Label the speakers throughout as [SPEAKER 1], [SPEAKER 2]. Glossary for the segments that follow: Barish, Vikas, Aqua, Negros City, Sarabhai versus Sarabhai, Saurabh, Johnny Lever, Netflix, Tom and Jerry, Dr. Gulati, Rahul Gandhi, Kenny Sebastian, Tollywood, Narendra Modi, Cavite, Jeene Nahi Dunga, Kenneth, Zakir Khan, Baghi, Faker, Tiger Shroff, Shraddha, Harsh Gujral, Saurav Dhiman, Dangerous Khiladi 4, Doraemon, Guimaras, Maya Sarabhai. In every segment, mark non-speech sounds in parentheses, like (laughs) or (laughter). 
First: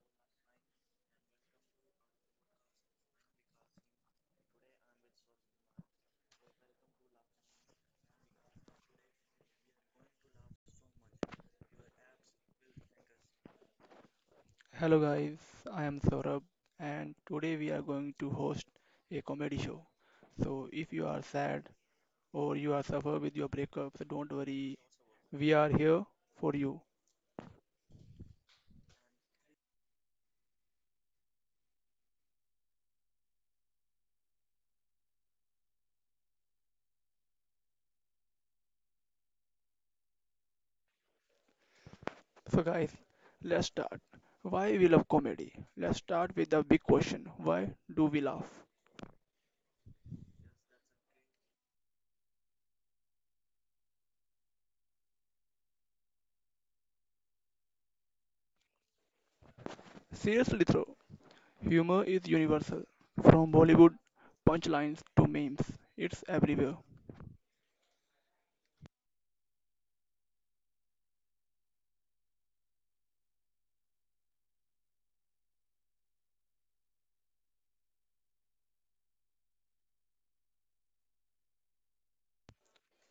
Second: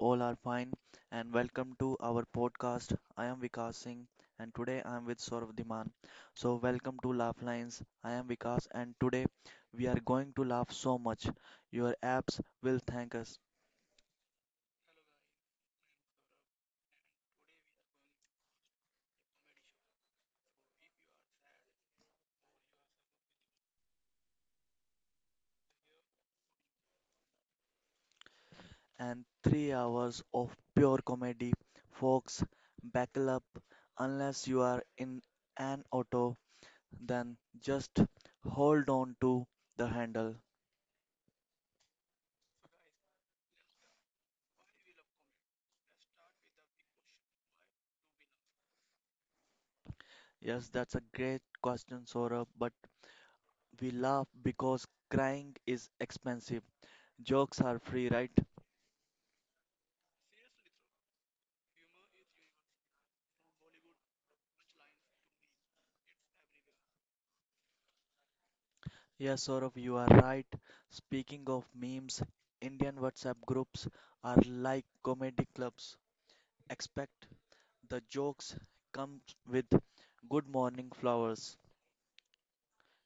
[SPEAKER 1] all are fine and welcome to our podcast. I am Vikas Singh and today I am with Saurav Dhiman. So, welcome to Laugh Lines. I am Vikas and today we are going to laugh so much. Your apps will thank us.
[SPEAKER 2] Hello guys, I am Saurabh and today we are going to host a comedy show. So if you are sad or you are suffer with your breakup, so don't worry, we are here for you.
[SPEAKER 1] And 3 hours of pure comedy. Folks, buckle up. Unless you are in an auto, then just hold on to the handle.
[SPEAKER 2] So guys, let's start. Why we love comedy? Let's start with the big question. Why do we laugh?
[SPEAKER 1] Yes, that's a great question, Saurabh, but we laugh because crying is expensive. Jokes are free, right?
[SPEAKER 2] Seriously though, humor is universal. From Bollywood punchlines to memes, it's everywhere.
[SPEAKER 1] Yes, Saurav, you are right. Speaking of memes, Indian WhatsApp groups are like comedy clubs. Expect the jokes comes with good morning flowers.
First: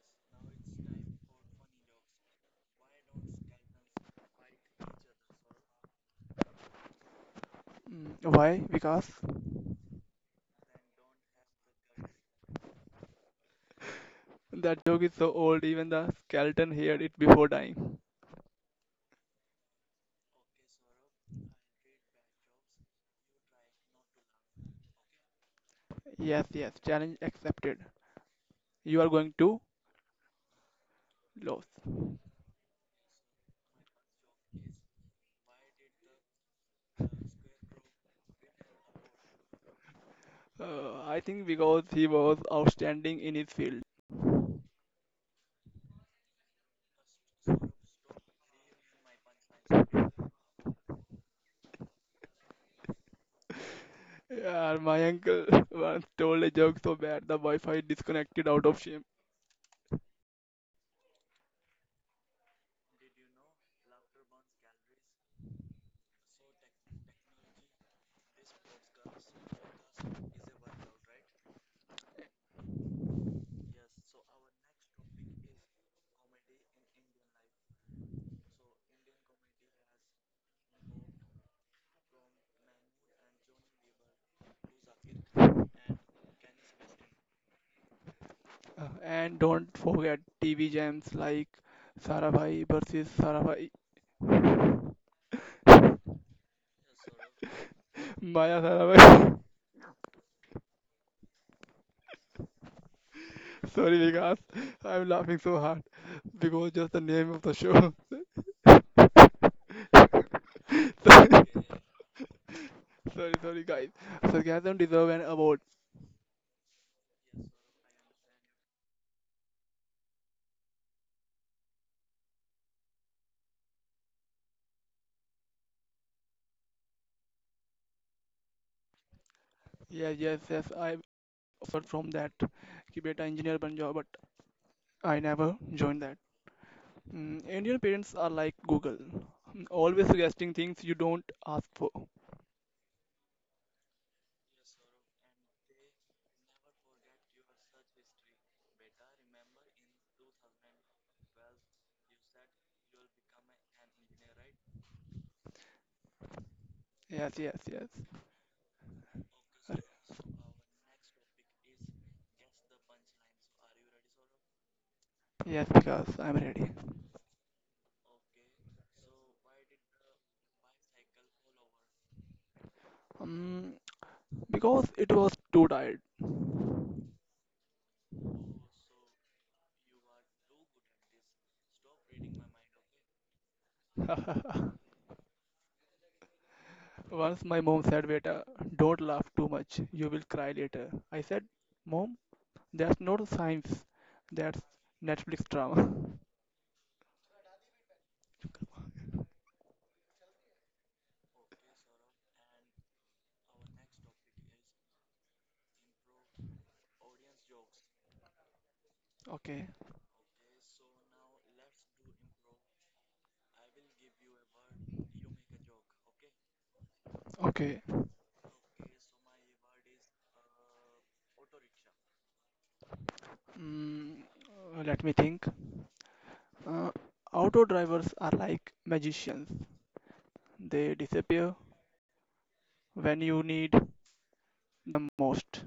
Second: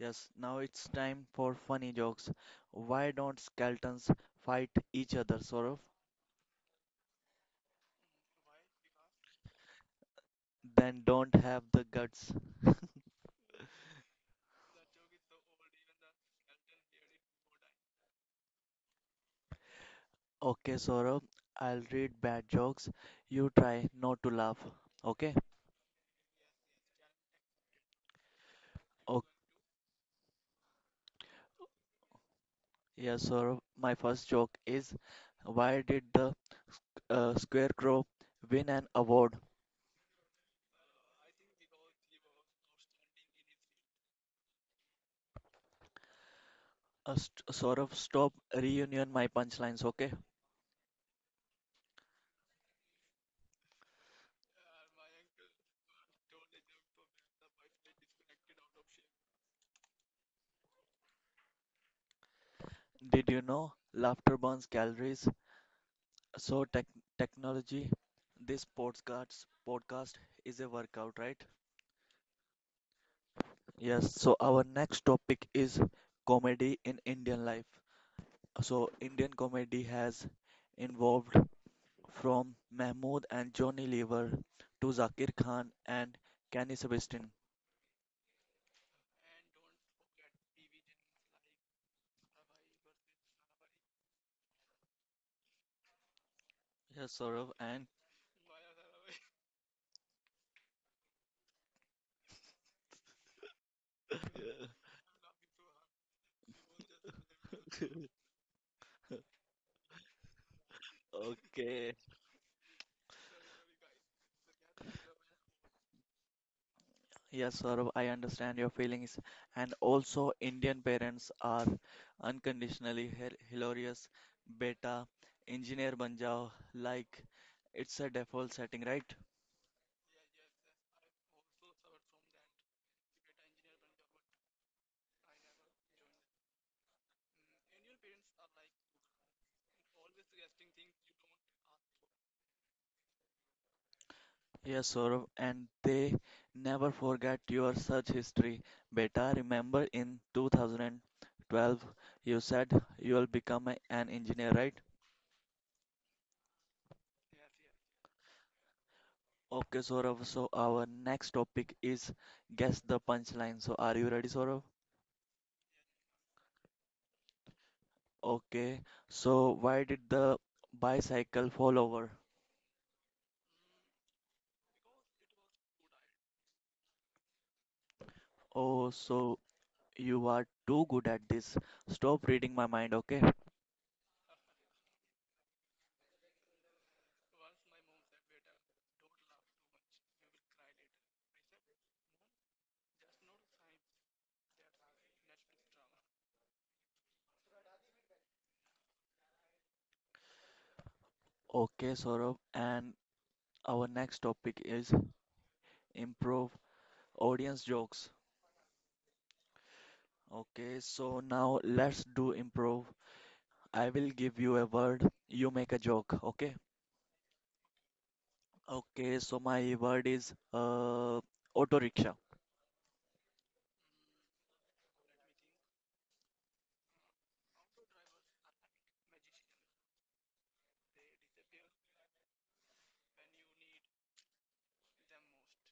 [SPEAKER 1] Yes, now it's time for funny jokes. Why don't skeletons fight each other, Saurav?
[SPEAKER 2] Why? Because
[SPEAKER 1] Then don't have the guts. (laughs)
[SPEAKER 2] that joke is so old even the skeleton heard it before dying.
[SPEAKER 1] Okay, Saurabh, I'll read bad jokes. You try not to laugh. Okay?
[SPEAKER 2] Yes, yes, challenge accepted. You are
[SPEAKER 1] Okay,
[SPEAKER 2] going to lose.
[SPEAKER 1] yeah, Saurabh, my first joke is why did the scarecrow win an award?
[SPEAKER 2] I think because he was outstanding in his field.
[SPEAKER 1] Saurabh, stop reunion my punchlines, okay?
[SPEAKER 2] Yeah, my uncle (laughs) once told a joke so bad the Wi-Fi disconnected out of shame.
[SPEAKER 1] Did you know laughter burns calories? So technology, this podcast is a workout, right? Yes, so our next topic is comedy in Indian life. So Indian comedy has evolved from Mahmood and Johnny Lever to Zakir Khan and Kenny Sebastian.
[SPEAKER 2] And don't forget TV jams like Sarabhai versus Sarabhai,
[SPEAKER 1] Yes, Saurav, and
[SPEAKER 2] Maya Sarabhai. (laughs) Sorry, Vikas, I'm laughing so hard because just the name of the show. (laughs) Sorry,
[SPEAKER 1] okay.
[SPEAKER 2] sorry, sorry, guys. Sarcasm deserve an award.
[SPEAKER 1] Yes, Saurav, I understand your feelings. And also, Indian parents are unconditionally hilarious. Beta, engineer ban jao, like it's a default setting, right?
[SPEAKER 2] Yeah, yes, yes. I offered from that कि बेटा engineer बन जाओ, but I never joined that. Indian parents are like Google, always suggesting things you don't ask for.
[SPEAKER 1] Yes, Saurabh, and they never forget your search history. Beta, remember in 2012 you said you will become an engineer, right?
[SPEAKER 2] Yes, yes, yes.
[SPEAKER 1] Okay, Saurabh, so our next topic is guess the punchline. So are you ready, Saurabh?
[SPEAKER 2] Yes, because I'm ready.
[SPEAKER 1] Okay, so why did the bicycle fall over?
[SPEAKER 2] Um, because it was too tired.
[SPEAKER 1] Oh, so you are too good at this. Stop reading my mind, okay?
[SPEAKER 2] (laughs) Once my mom said, Beta, don't laugh too much. You will cry later. I said, Mom, that's not science. That's Netflix drama. (laughs)
[SPEAKER 1] Okay, Saurabh, and our next topic is improv audience jokes.
[SPEAKER 2] Okay,
[SPEAKER 1] Okay, so now let's do improv. I will give you a word, you make a joke, okay?
[SPEAKER 2] okay.
[SPEAKER 1] Okay, so my word is auto rickshaw.
[SPEAKER 2] Mm, let me think. Uh, auto drivers are like magicians. They disappear when you need them most.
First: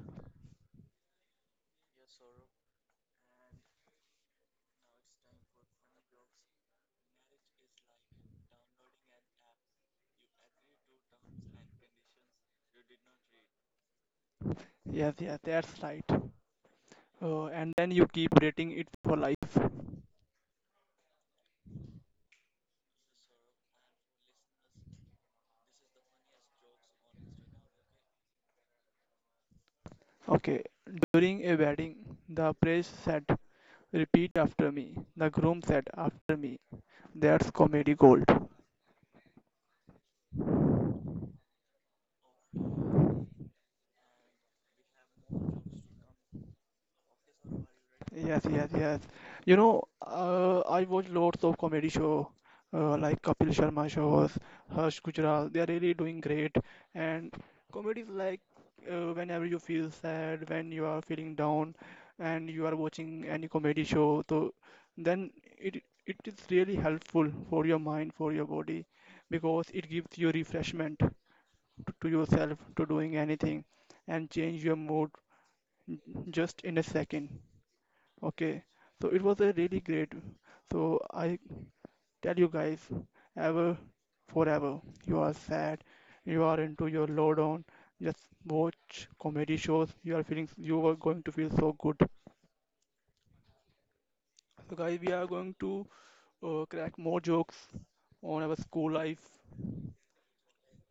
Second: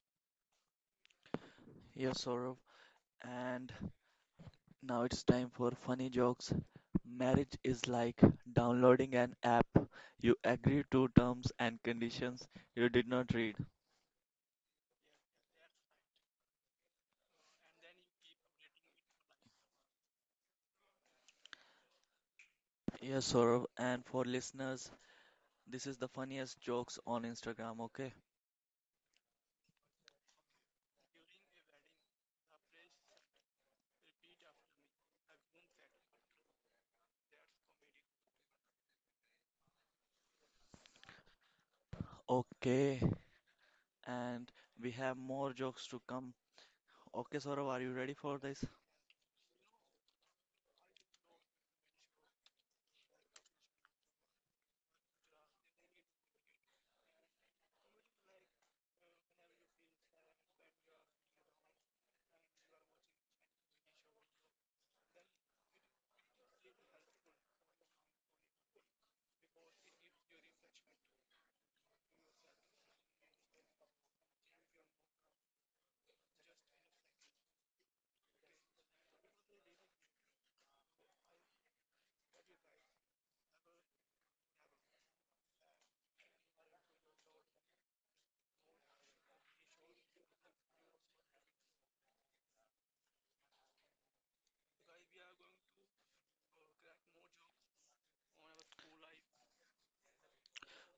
[SPEAKER 1] Yes, Saurav. And now it's time for funny jokes. Marriage is like downloading an app. You agree to terms and conditions you did not read.
[SPEAKER 2] Yes, yes, that's right. And then you keep rating it for life.
[SPEAKER 1] Yes, Saurav. And for listeners, this is the funniest jokes on Instagram, okay?
[SPEAKER 2] Okay, during a wedding, the priest said, Repeat after me. The groom said, After me. That's comedy gold.
[SPEAKER 1] Okay, and we have more jokes to come. Okay, Saurav, are you ready for
[SPEAKER 2] Yes,
[SPEAKER 1] this?
[SPEAKER 2] yes, yes. I watch lots of comedy show like Kapil Sharma shows, Harsh Gujral. They are really doing great. And comedy is like whenever you feel sad, when you are feeling down, and you are watching any comedy show, so then it is really helpful for your mind, for your body, because it gives you refreshment to yourself to doing anything and change your mood just in a second. Okay, so it was a really great. So I tell you guys, ever, forever, you are sad, you are into your lowdown, just watch comedy shows. You are feeling you are going to feel so good. So guys, we are going to crack more jokes on our school life.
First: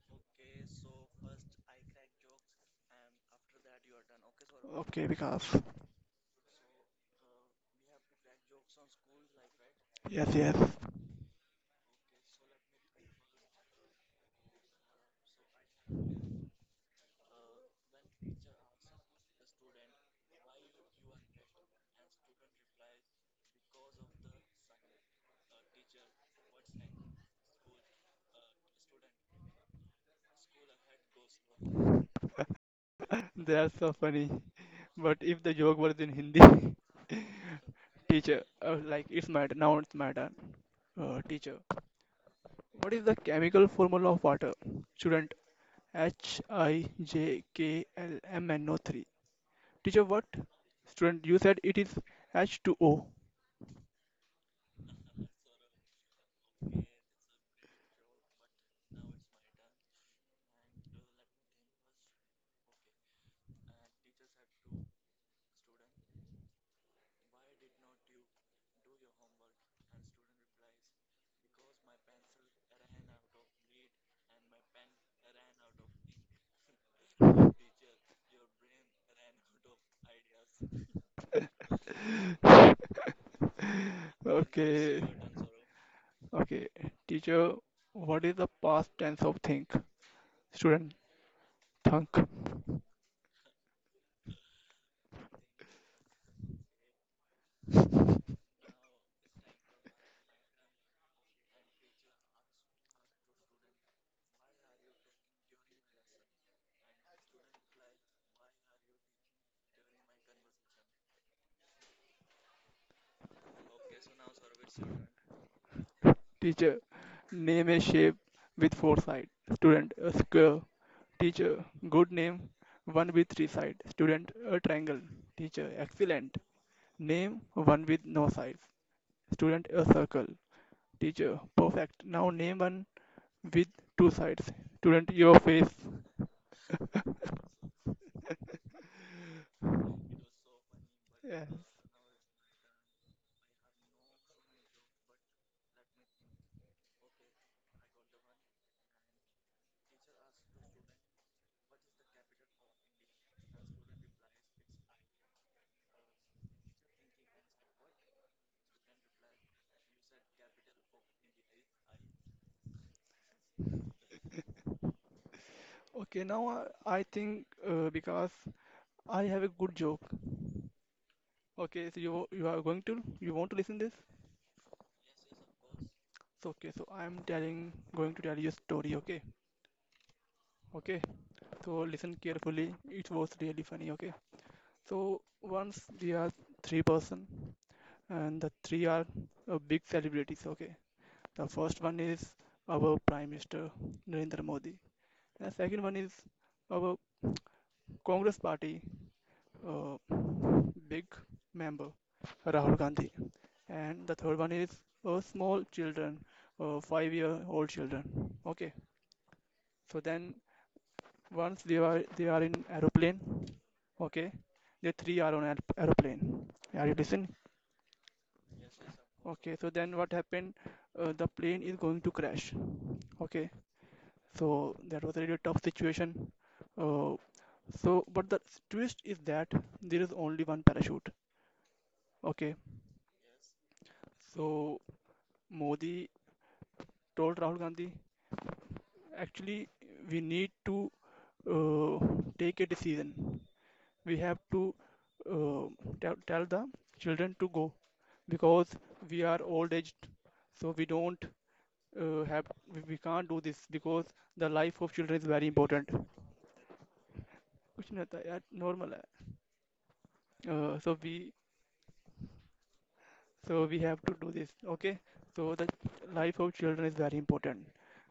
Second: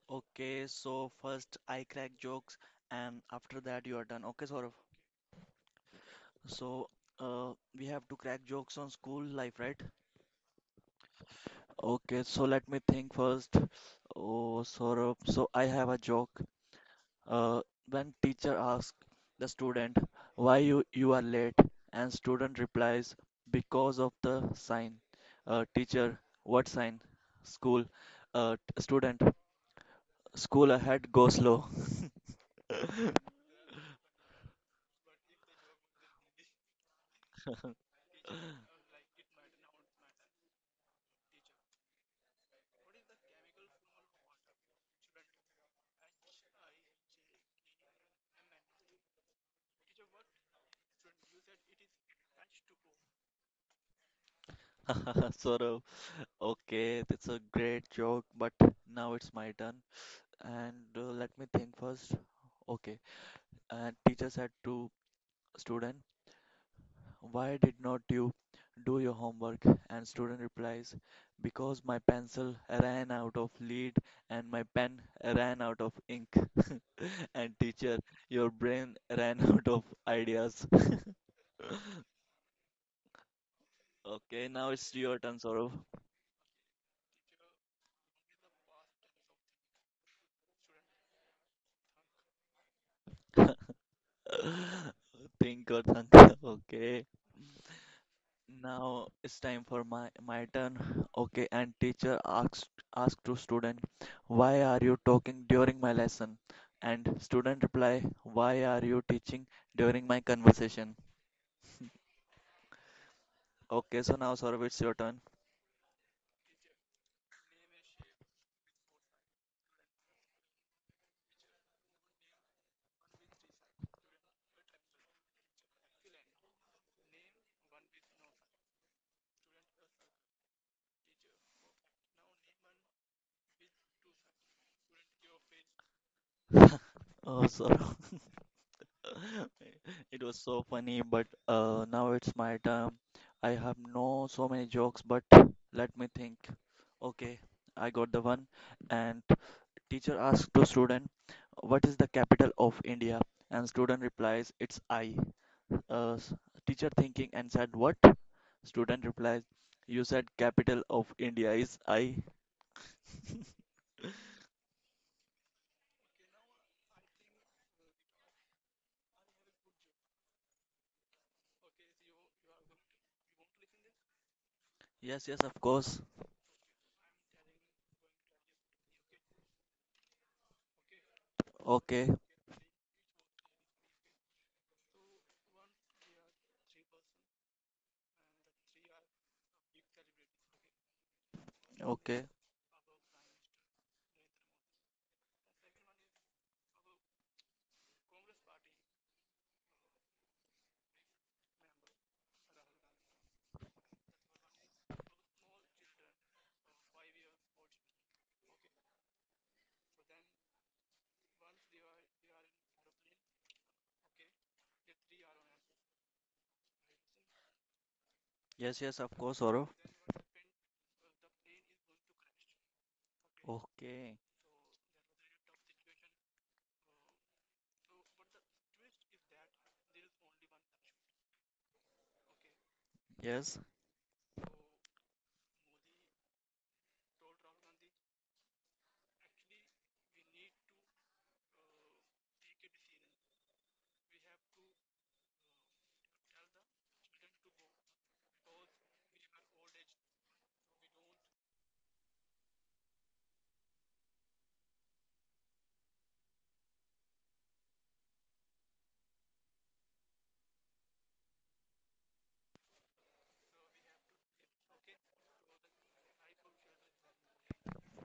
[SPEAKER 1] Okay, so first I crack jokes, and after that you are done. Okay, Saurav.
[SPEAKER 2] Okay, because
[SPEAKER 1] So we have to crack jokes on school life, right?
[SPEAKER 2] yes, yes,
[SPEAKER 1] Okay, so let me think first. Oh, Saurav, so I have a joke. Uh, when teacher asks the student why you are late and student replies because of the sign. Teacher, what sign? School. Student, school ahead, go slow.
[SPEAKER 2] that's so funny. But if the joke was in Hindi, (laughs) teacher, like it's my now it's my turn. Teacher, what is the chemical formula of water? Student HIJKLMNO3. Teacher, what? Student, you said it is H2O.
[SPEAKER 1] (laughs) Saurav, okay, that's a great joke, but now it's my turn. And let me think first. Okay, and teacher said to student, "Why did not you do your homework?" And student replies, "Because my pencil ran out of lead and my pen ran out of ink." (laughs) And teacher, your brain ran (laughs) out of ideas. (laughs)
[SPEAKER 2] (laughs)
[SPEAKER 1] Okay, now it's
[SPEAKER 2] Okay.
[SPEAKER 1] your turn, Saurav.
[SPEAKER 2] Okay. Teacher, what is the past tense of think? Student, thunk.
[SPEAKER 1] (laughs) Think or thunk. (laughs) Okay. Now it's time for my turn. Okay, and teacher asked to student, "Why are you talking during my lesson?" And student reply, "Why are you teaching during my conversation?" Okay, so now Saurav, it's your turn.
[SPEAKER 2] Teacher, name a shape with four sides. Student, a square. Teacher, good name, one with three sides. Student, a triangle. Teacher, excellent. Name one with no sides. Student a circle. Teacher. Perfect. Now name one with two sides. Student your face.
[SPEAKER 1] Oh, Saurav, (laughs) it was so funny, but
[SPEAKER 2] Yeah.
[SPEAKER 1] now it's my turn. I have no so many jokes, but let me think. Okay, I got the one, and teacher asks the student, "What is the capital of India?" And student replies, "It's I." Uh, s- teacher thinking and said, "What?" Student replies, "You said capital of India is I."
[SPEAKER 2] Okay, now I think because I have a good joke. Okay, so you want to listen this?
[SPEAKER 1] Yes, yes, of course.
[SPEAKER 2] So okay, so I am telling going to tell you a story. Okay, okay. So
[SPEAKER 1] Okay,
[SPEAKER 2] listen carefully. It was really funny. Okay. So once we are three person, and the three are big celebrities. Okay. The first one is
[SPEAKER 1] okay.
[SPEAKER 2] our Prime Minister Narendra Modi. The second one is our Congress Party uh, big member Rahul Gandhi, and the third one is small children, 5-year-old children. Okay, so then once they are in aeroplane, okay, the three are on aeroplane. Are you listening?
[SPEAKER 1] Yes, yes, of course,
[SPEAKER 2] Okay, so
[SPEAKER 1] Saurav.
[SPEAKER 2] then what happened? The plane is going to crash. Okay,
[SPEAKER 1] Okay.
[SPEAKER 2] so that was a really tough situation. Uh, so, but the twist is that there is only one parachute. Okay.
[SPEAKER 1] Yes.
[SPEAKER 2] So Modi told Rahul Gandhi, actually, we need to uh, take a decision. We have to tell the children to go because we are old aged, so we don't have we can't do this because the life of children is very important Question at at normal. Uh, so we so we have to do this. Okay. So the life of children is very important.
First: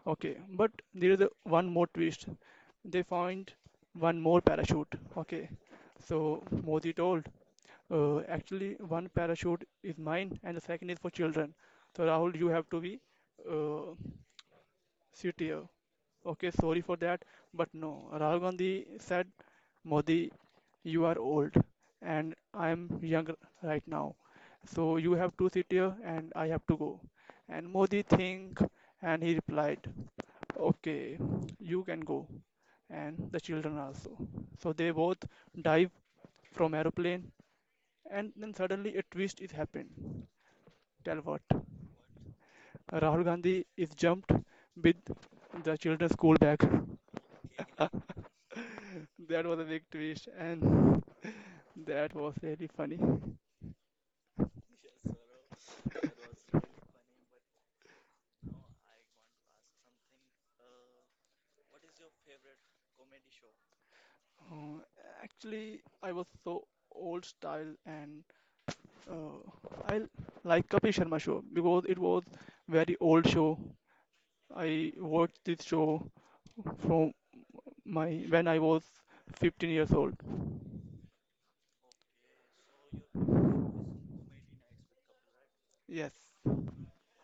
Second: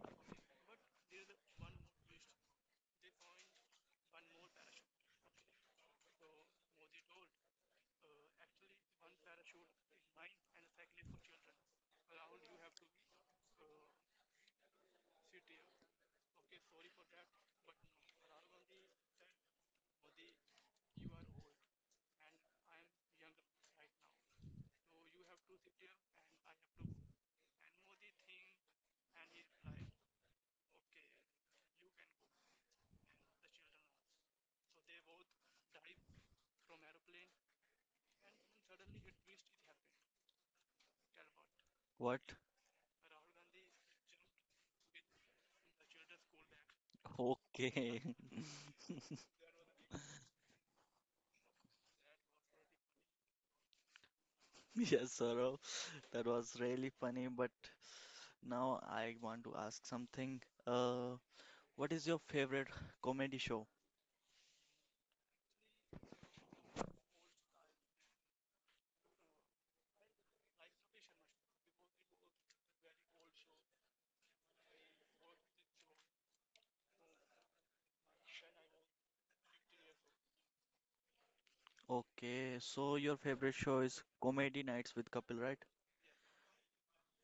[SPEAKER 2] Okay. But there is one more twist. They find one more parachute. Okay. So Modi told, actually one parachute is mine and the second is for children. So Rahul, you have to be uh, sit here. Okay, sorry for that, but no. Rahul Gandhi said, Modi, you are old and I am young right now. So you have to sit here and I have to go. And Modi think and he replied, Okay, you can go. And the children also. So they both dive from aeroplane and then suddenly a twist is happened. Tell what?
[SPEAKER 1] What?
[SPEAKER 2] Rahul Gandhi is jumped with the children's school bag.
[SPEAKER 1] Okay. (laughs)
[SPEAKER 2] That was a big twist, and that was really funny.
[SPEAKER 1] Yes, Saurav. That was really funny, but now I want to ask something. Uh, what is your favorite comedy show?
[SPEAKER 2] Uh, actually, I was so old style, and I like Kapil Sharma show because it was very old show. I watched this show from my when I was 15 years old.
[SPEAKER 1] Okay, so your favorite show is Comedy Nights with Kapil, right?
[SPEAKER 2] Yes.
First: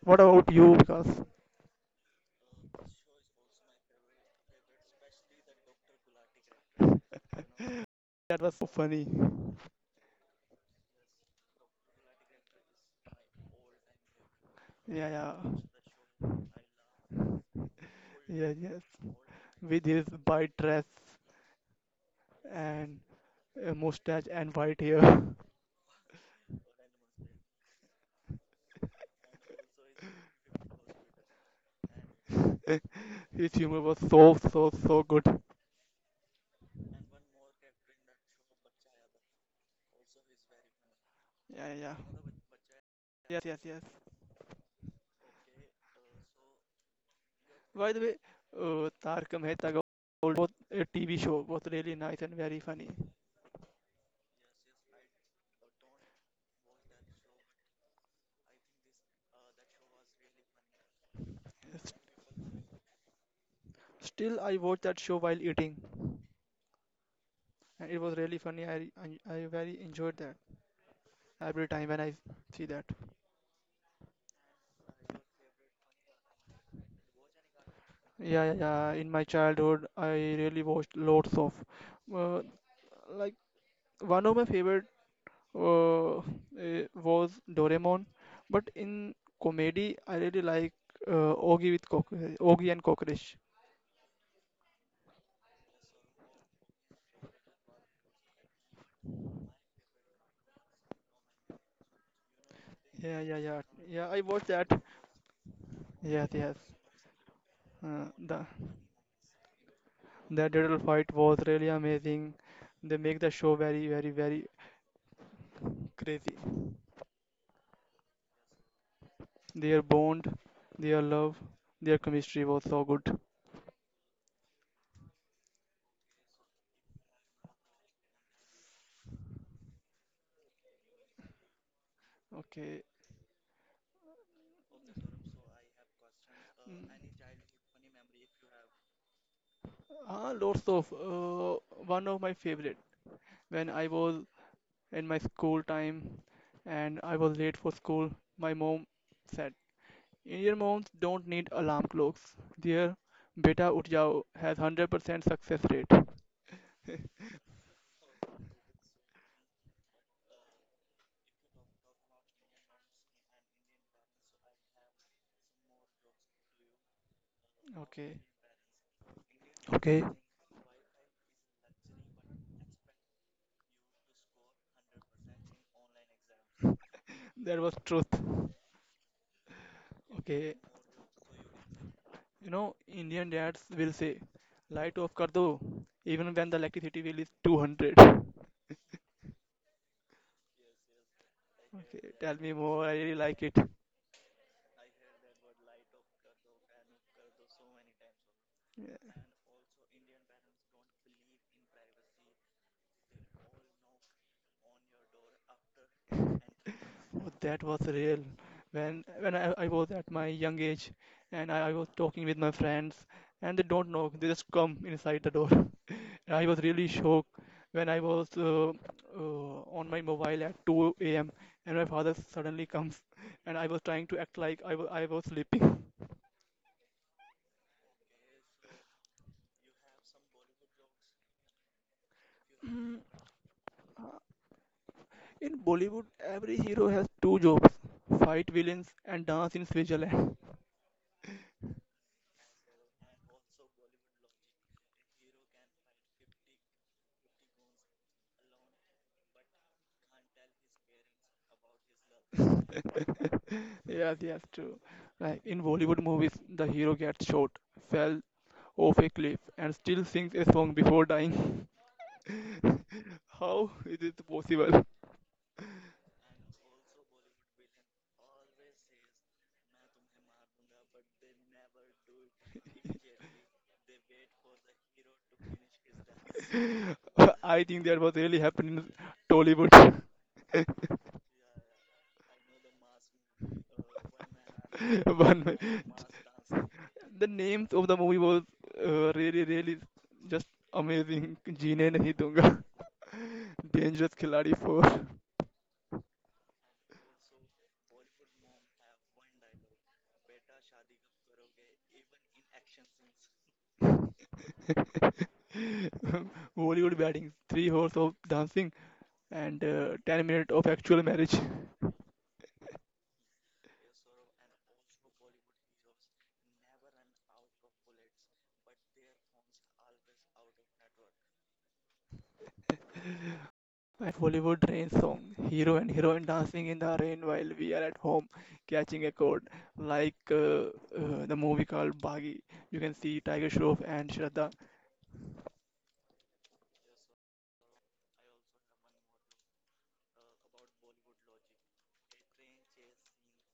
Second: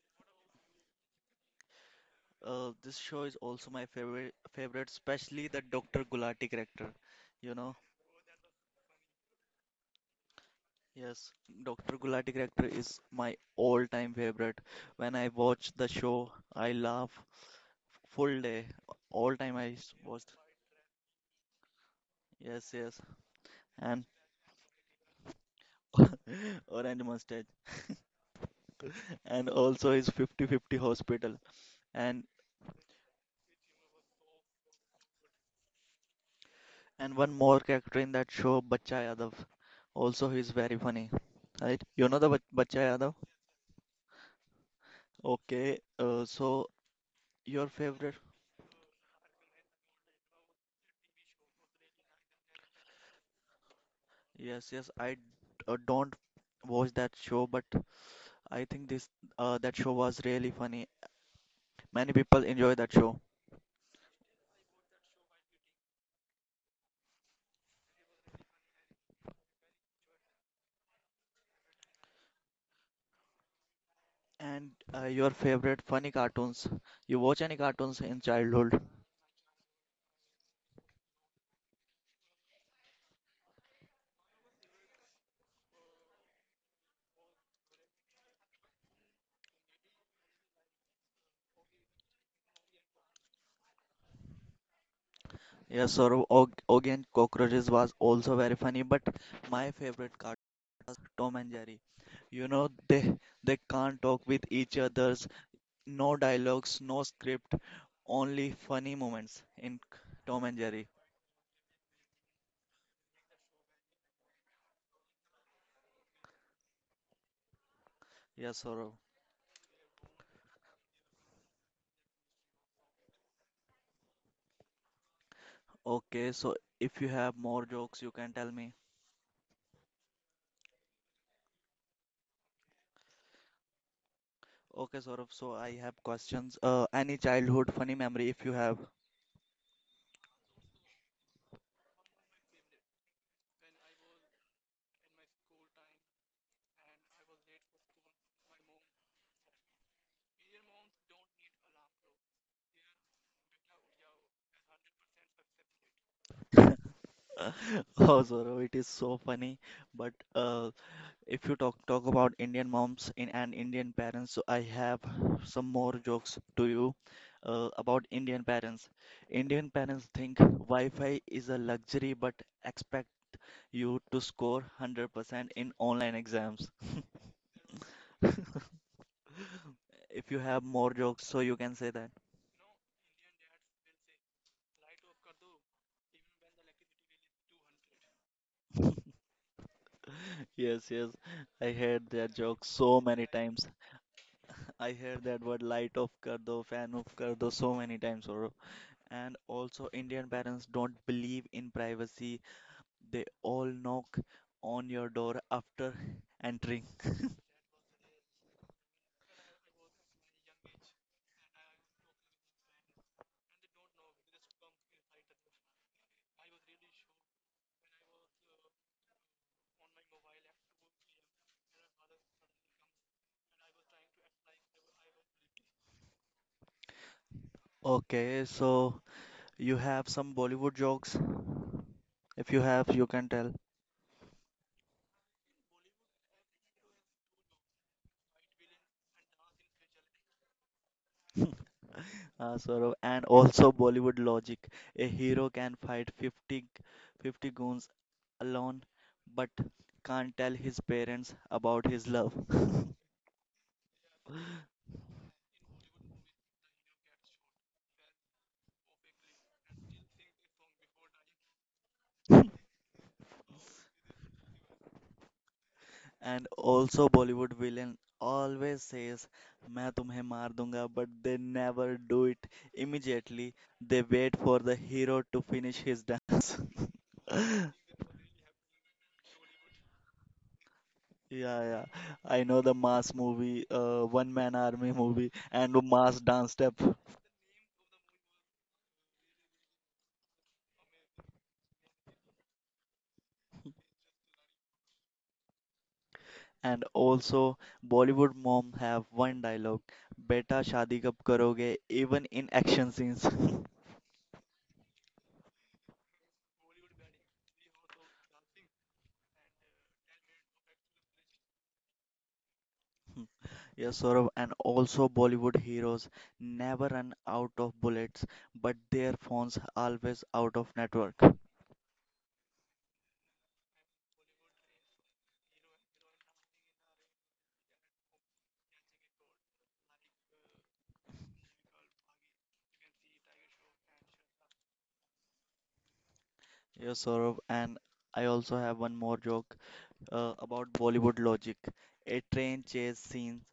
[SPEAKER 2] What about you? Because
[SPEAKER 1] This show is also my favorite, especially the Dr. Gulati character. You know,
[SPEAKER 2] that was so funny.
[SPEAKER 1] yes, Dr. Gulati character is my all-time favorite.
[SPEAKER 2] Yeah,
[SPEAKER 1] When I watch the show,
[SPEAKER 2] yeah.
[SPEAKER 1] I laugh full
[SPEAKER 2] Yeah,
[SPEAKER 1] day.
[SPEAKER 2] yes.
[SPEAKER 1] All time I
[SPEAKER 2] With his
[SPEAKER 1] watched.
[SPEAKER 2] white dress
[SPEAKER 1] Yes, yes,
[SPEAKER 2] and
[SPEAKER 1] and
[SPEAKER 2] mustache and white hair. (laughs)
[SPEAKER 1] (laughs) Orange Mustache, and also his Fifty Fifty hospital. And
[SPEAKER 2] His humor was so, so, so good.
[SPEAKER 1] And one more character in that show, Bachcha Yadav. Also, he's very funny,
[SPEAKER 2] Yeah,
[SPEAKER 1] right?
[SPEAKER 2] yeah,
[SPEAKER 1] You know the Bachcha Yadav?
[SPEAKER 2] yes, yes, yes.
[SPEAKER 1] Okay, so your
[SPEAKER 2] By the
[SPEAKER 1] favorite?
[SPEAKER 2] way, Tarka Mehta was a TV show was really nice and very funny.
[SPEAKER 1] Yes, yes. I don't watch that show, but I think this that show was really funny.
[SPEAKER 2] S-
[SPEAKER 1] Many people enjoy that show.
[SPEAKER 2] Still, I watch that show while eating, and it was really funny. I very enjoyed that every time when I see that.
[SPEAKER 1] And your favorite funny cartoons? You watch any cartoons in
[SPEAKER 2] Yeah, yeah,
[SPEAKER 1] childhood?
[SPEAKER 2] yeah. In my childhood, I really watched lots of, uh, like one of my favorite uh, was Doraemon. But in comedy, I really like Ogi and Cockroach.
[SPEAKER 1] Yes, or Og Oggy and Cockroaches was also very funny, but my favorite cartoon. Tom and Jerry. You know, they
[SPEAKER 2] Yeah, yeah,
[SPEAKER 1] they
[SPEAKER 2] yeah,
[SPEAKER 1] can't
[SPEAKER 2] yeah. I
[SPEAKER 1] talk
[SPEAKER 2] watched
[SPEAKER 1] with
[SPEAKER 2] that.
[SPEAKER 1] each others. No
[SPEAKER 2] Yes, yes.
[SPEAKER 1] dialogues, no script,
[SPEAKER 2] Uh, the
[SPEAKER 1] only funny moments in Tom
[SPEAKER 2] the
[SPEAKER 1] and
[SPEAKER 2] turtle
[SPEAKER 1] Jerry.
[SPEAKER 2] fight was really amazing. They make the show very, very, very crazy.
[SPEAKER 1] Yes, Saurav.
[SPEAKER 2] Their bond, their love, their chemistry was so good.
[SPEAKER 1] Okay, so if you have more jokes, you can tell me.
[SPEAKER 2] Okay.
[SPEAKER 1] Okay, Saurav, so I have questions.
[SPEAKER 2] Mm.
[SPEAKER 1] Any childhood funny memory if you have?
[SPEAKER 2] Lots of one of my favorite when I was in my school time and I was late for school, my mom said, Indian moms don't need alarm clocks. Their beta uth jao has 100% success rate.
[SPEAKER 1] (laughs) Oh, Saurav, it is so funny. But if you talk about Indian moms in and Indian parents, so I have some more jokes to you about
[SPEAKER 2] Okay,
[SPEAKER 1] Indian parents. Indian
[SPEAKER 2] okay.
[SPEAKER 1] parents think Wi-Fi is a luxury, but expect you to score 100% in online exams.
[SPEAKER 2] That was truth.
[SPEAKER 1] (laughs) If you
[SPEAKER 2] Okay,
[SPEAKER 1] have more jokes, so you can say that.
[SPEAKER 2] Indian dads will say, light off kar do, even when the electricity bill is 200. Okay,
[SPEAKER 1] Yes, yes, I heard
[SPEAKER 2] tell
[SPEAKER 1] that
[SPEAKER 2] me
[SPEAKER 1] joke
[SPEAKER 2] more, I
[SPEAKER 1] so
[SPEAKER 2] really
[SPEAKER 1] many
[SPEAKER 2] like it.
[SPEAKER 1] times. I heard that word light off kar do, fan off kar do so many times, bro. And also, Indian parents don't believe in privacy. They all knock on your door after entering.
[SPEAKER 2] Oh, that was real. When I, was at my young age and I was talking with my friends and they don't knock, they just come inside the door. (laughs) I was really shocked when I was on my mobile at 2 a.m. and my father suddenly comes (laughs) and I was trying to act like I was sleeping. (laughs)
[SPEAKER 1] Okay, so you have some Bollywood jokes. If you have,
[SPEAKER 2] Mm,
[SPEAKER 1] you can tell.
[SPEAKER 2] In Bollywood, every hero has two jobs, fight villains and dance in Switzerland.
[SPEAKER 1] Saurav, and also Bollywood logic. A hero can fight 50, 50 goons alone, but can't tell his parents about his love. (laughs)
[SPEAKER 2] (laughs) Yes, yes, true. Like in Bollywood movies, the hero gets shot, fell, off a cliff and still sings a song before dying. (laughs) How is it possible?
[SPEAKER 1] And also Bollywood villain always says, "मैं तुम्हें मार दूंगा," but they never do it immediately. They wait for the hero to finish his dance. (laughs)
[SPEAKER 2] (laughs) I think that was really happening in Tollywood.
[SPEAKER 1] Yeah, yeah. I know the Mass movie, One Man Army
[SPEAKER 2] (laughs)
[SPEAKER 1] movie,
[SPEAKER 2] One,
[SPEAKER 1] and the Mass dance step.
[SPEAKER 2] the names of the movie was really, really just amazing. Jeene Nahi Dunga, (laughs) Dangerous Khiladi 4,
[SPEAKER 1] And also, Bollywood mom have one dialogue, "Beta शादी कब करोगे?" Even in action scenes. (laughs)
[SPEAKER 2] (laughs) Bollywood Weddings, 3 hours of dancing, and 10 minutes of actual marriage.
[SPEAKER 1] Yes, Saurav. And also, Bollywood heroes never run out of bullets, but their phones always out of network.
[SPEAKER 2] A Bollywood rain song. Hero and heroine dancing in the rain while we are at home catching a cold. Like the movie called Baghi. You can see Tiger Shroff and Shraddha.
[SPEAKER 1] Yes, Saurav. And I also have one more joke. About Bollywood logic. A train chase scene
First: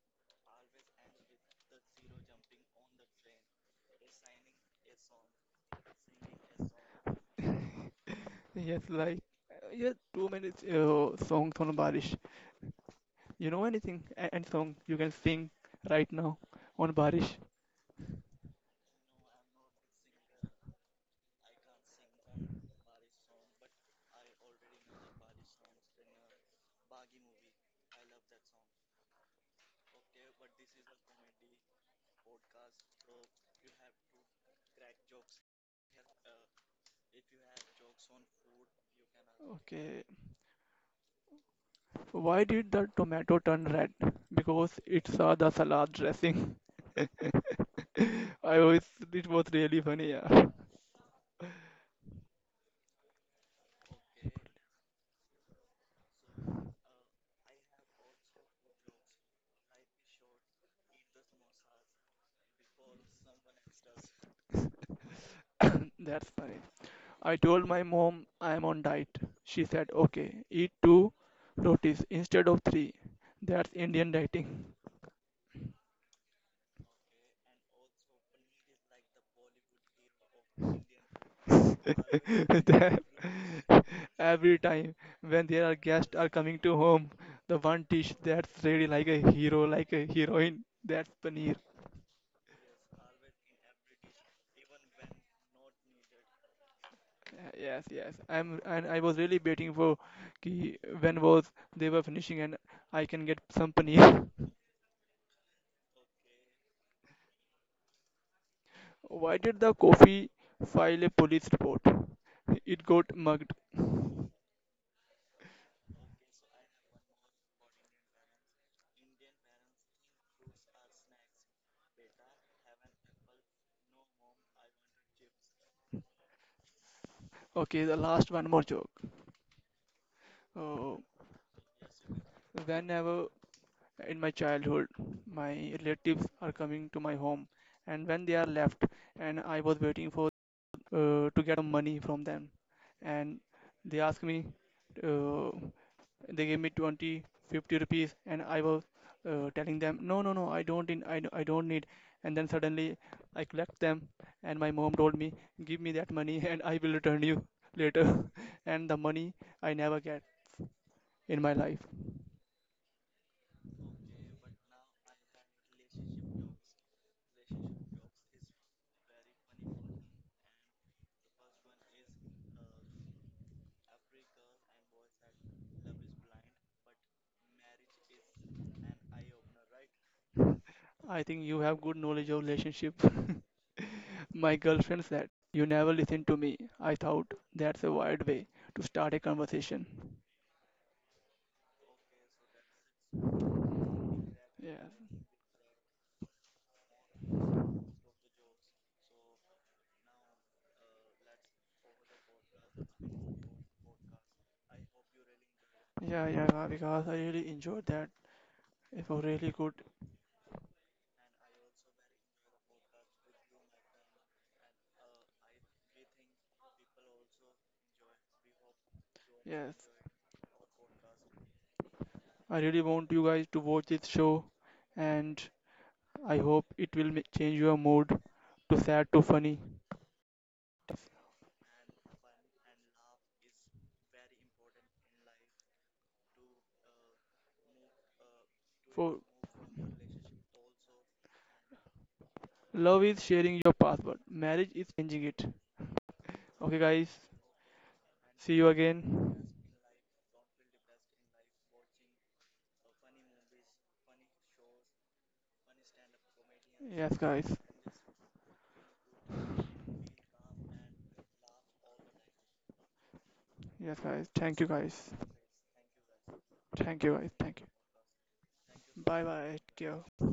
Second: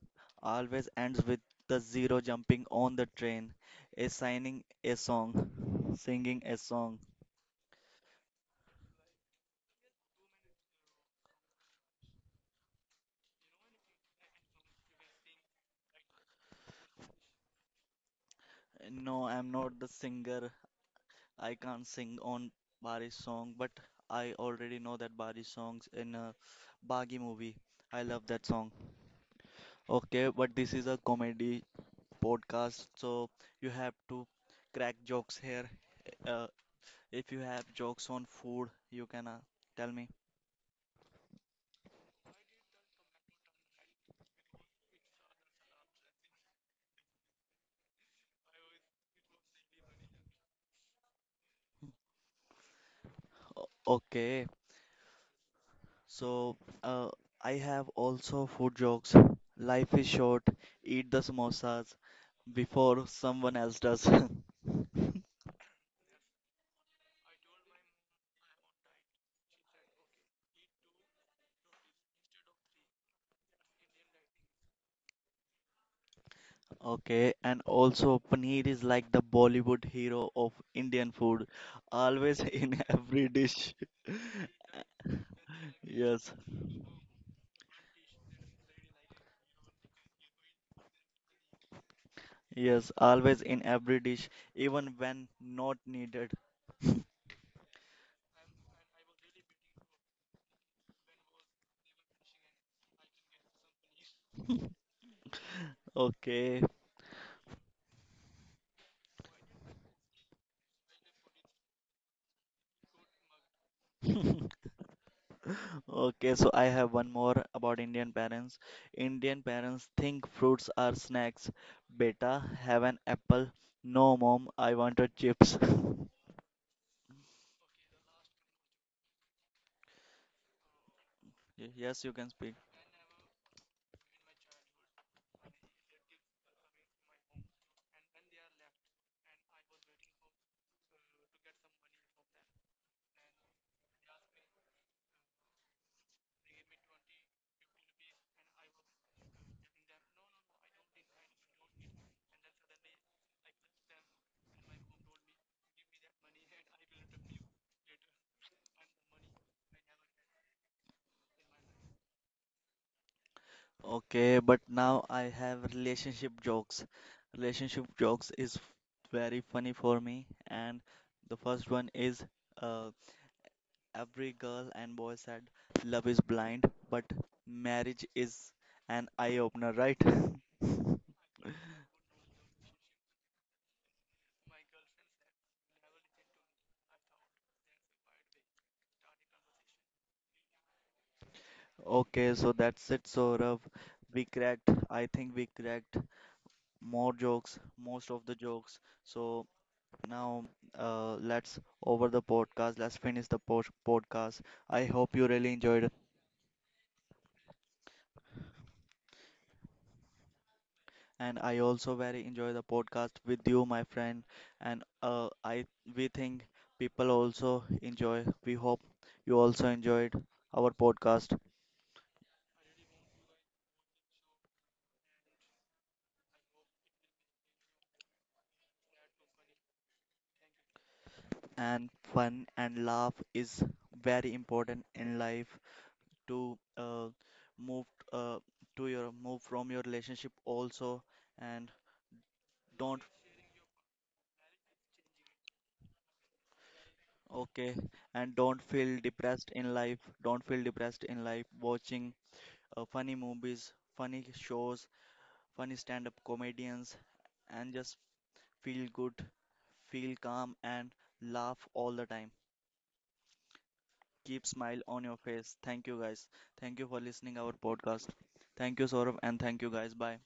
[SPEAKER 1] always ends with the zero jumping on the train, a signing a song, singing a song.
[SPEAKER 2] Yes, like yeah, too many songs on Barish. You know anything? And song you can sing right now on Barish.
[SPEAKER 1] No, I'm not the singer. I can't sing on Bari's song, but I already know that Bari's songs in a Bagi movie. I love that song. Okay, but this is a comedy podcast, so you have to crack jokes here. Uh, if you have jokes on food, you can tell
[SPEAKER 2] Okay.
[SPEAKER 1] me.
[SPEAKER 2] Why did the tomato turn red? Because it saw the salad dressing. (laughs) I was. It was really funny. Yeah.
[SPEAKER 1] O- Okay, so uh, I have also food jokes. Life is short, eat the samosas before someone else does. (laughs)
[SPEAKER 2] That's nice. I told my mom I'm on diet. She said, okay, eat two rotis instead of three. That's Indian dieting.
[SPEAKER 1] Okay, and also paneer is like the Bollywood hero of Indian food, always (laughs)
[SPEAKER 2] (laughs)
[SPEAKER 1] in
[SPEAKER 2] That-
[SPEAKER 1] every dish.
[SPEAKER 2] Every time when there are guests are
[SPEAKER 1] Yes,
[SPEAKER 2] coming to home, the one dish that's really like a hero, like a heroine, that's paneer.
[SPEAKER 1] yes, always in every dish, even when not needed.
[SPEAKER 2] Yes, yes. I was really waiting for ki when was they were finishing and I can get some paneer.
[SPEAKER 1] Okay.
[SPEAKER 2] (laughs) Why did the coffee file a police report? It got mugged.
[SPEAKER 1] (laughs) Okay, so I have one more about Indian parents. Indian parents think fruits are snacks. Beta, have an apple. No, mom, I wanted chips. (laughs)
[SPEAKER 2] Okay, the last one more joke. Uh,
[SPEAKER 1] Yes, you can speak.
[SPEAKER 2] whenever in my childhood, my relatives are coming to my home, and when they are left, and I was waiting for to get some money from them, and they ask me, uh, They gave me 20, 50 rupees, and I was telling them, no, no, no, I don't need. And then suddenly I collect them, and my mom told me, give me that money, (laughs) and I will return you later. (laughs) And the money I never get in my life.
[SPEAKER 1] Okay, but now I have relationship jokes. Relationship jokes is very funny for me. And the first one is uh, every girl and boy said love is blind, but marriage is an eye opener, right? (laughs)
[SPEAKER 2] I think you have good knowledge of relationship. (laughs) My girlfriend said, you never listen to me. I thought that's a weird way to start a conversation.
[SPEAKER 1] Okay, so that's it, Saurabh. We cracked,
[SPEAKER 2] Yes.
[SPEAKER 1] I think we cracked more jokes, most of the jokes. So now let's over the podcast. Let's finish the po podcast. I hope you really enjoyed it.
[SPEAKER 2] Yeah, yeah, because I really enjoyed that. It was really good.
[SPEAKER 1] And I also very enjoy the podcast with you, my friend. And I we think people also enjoy. We hope you also
[SPEAKER 2] Yes.
[SPEAKER 1] enjoyed our podcast.
[SPEAKER 2] I really want you guys to watch this show, and I hope it will change your mood to sad to funny.
[SPEAKER 1] And fun and laugh is very important in life. To move uh, to
[SPEAKER 2] For
[SPEAKER 1] your move from your relationship also, and
[SPEAKER 2] love
[SPEAKER 1] don't,
[SPEAKER 2] is sharing your password, marriage is changing it. Okay, guys,
[SPEAKER 1] okay, and
[SPEAKER 2] see
[SPEAKER 1] don't
[SPEAKER 2] you
[SPEAKER 1] feel
[SPEAKER 2] again.
[SPEAKER 1] depressed in life, don't feel depressed in life watching funny movies, funny shows, funny stand-up comedians,
[SPEAKER 2] Yes, guys.
[SPEAKER 1] and just feel good, feel calm and laugh all the time,
[SPEAKER 2] Yes, guys.
[SPEAKER 1] keep
[SPEAKER 2] Thank you,
[SPEAKER 1] smile
[SPEAKER 2] guys.
[SPEAKER 1] on your face. Thank you, guys, thank you
[SPEAKER 2] Thank
[SPEAKER 1] for
[SPEAKER 2] you, guys.
[SPEAKER 1] listening our
[SPEAKER 2] Thank you.
[SPEAKER 1] podcast, thank you,
[SPEAKER 2] Bye
[SPEAKER 1] Saurav,
[SPEAKER 2] bye.
[SPEAKER 1] and thank you,
[SPEAKER 2] Take
[SPEAKER 1] guys,
[SPEAKER 2] care.
[SPEAKER 1] bye.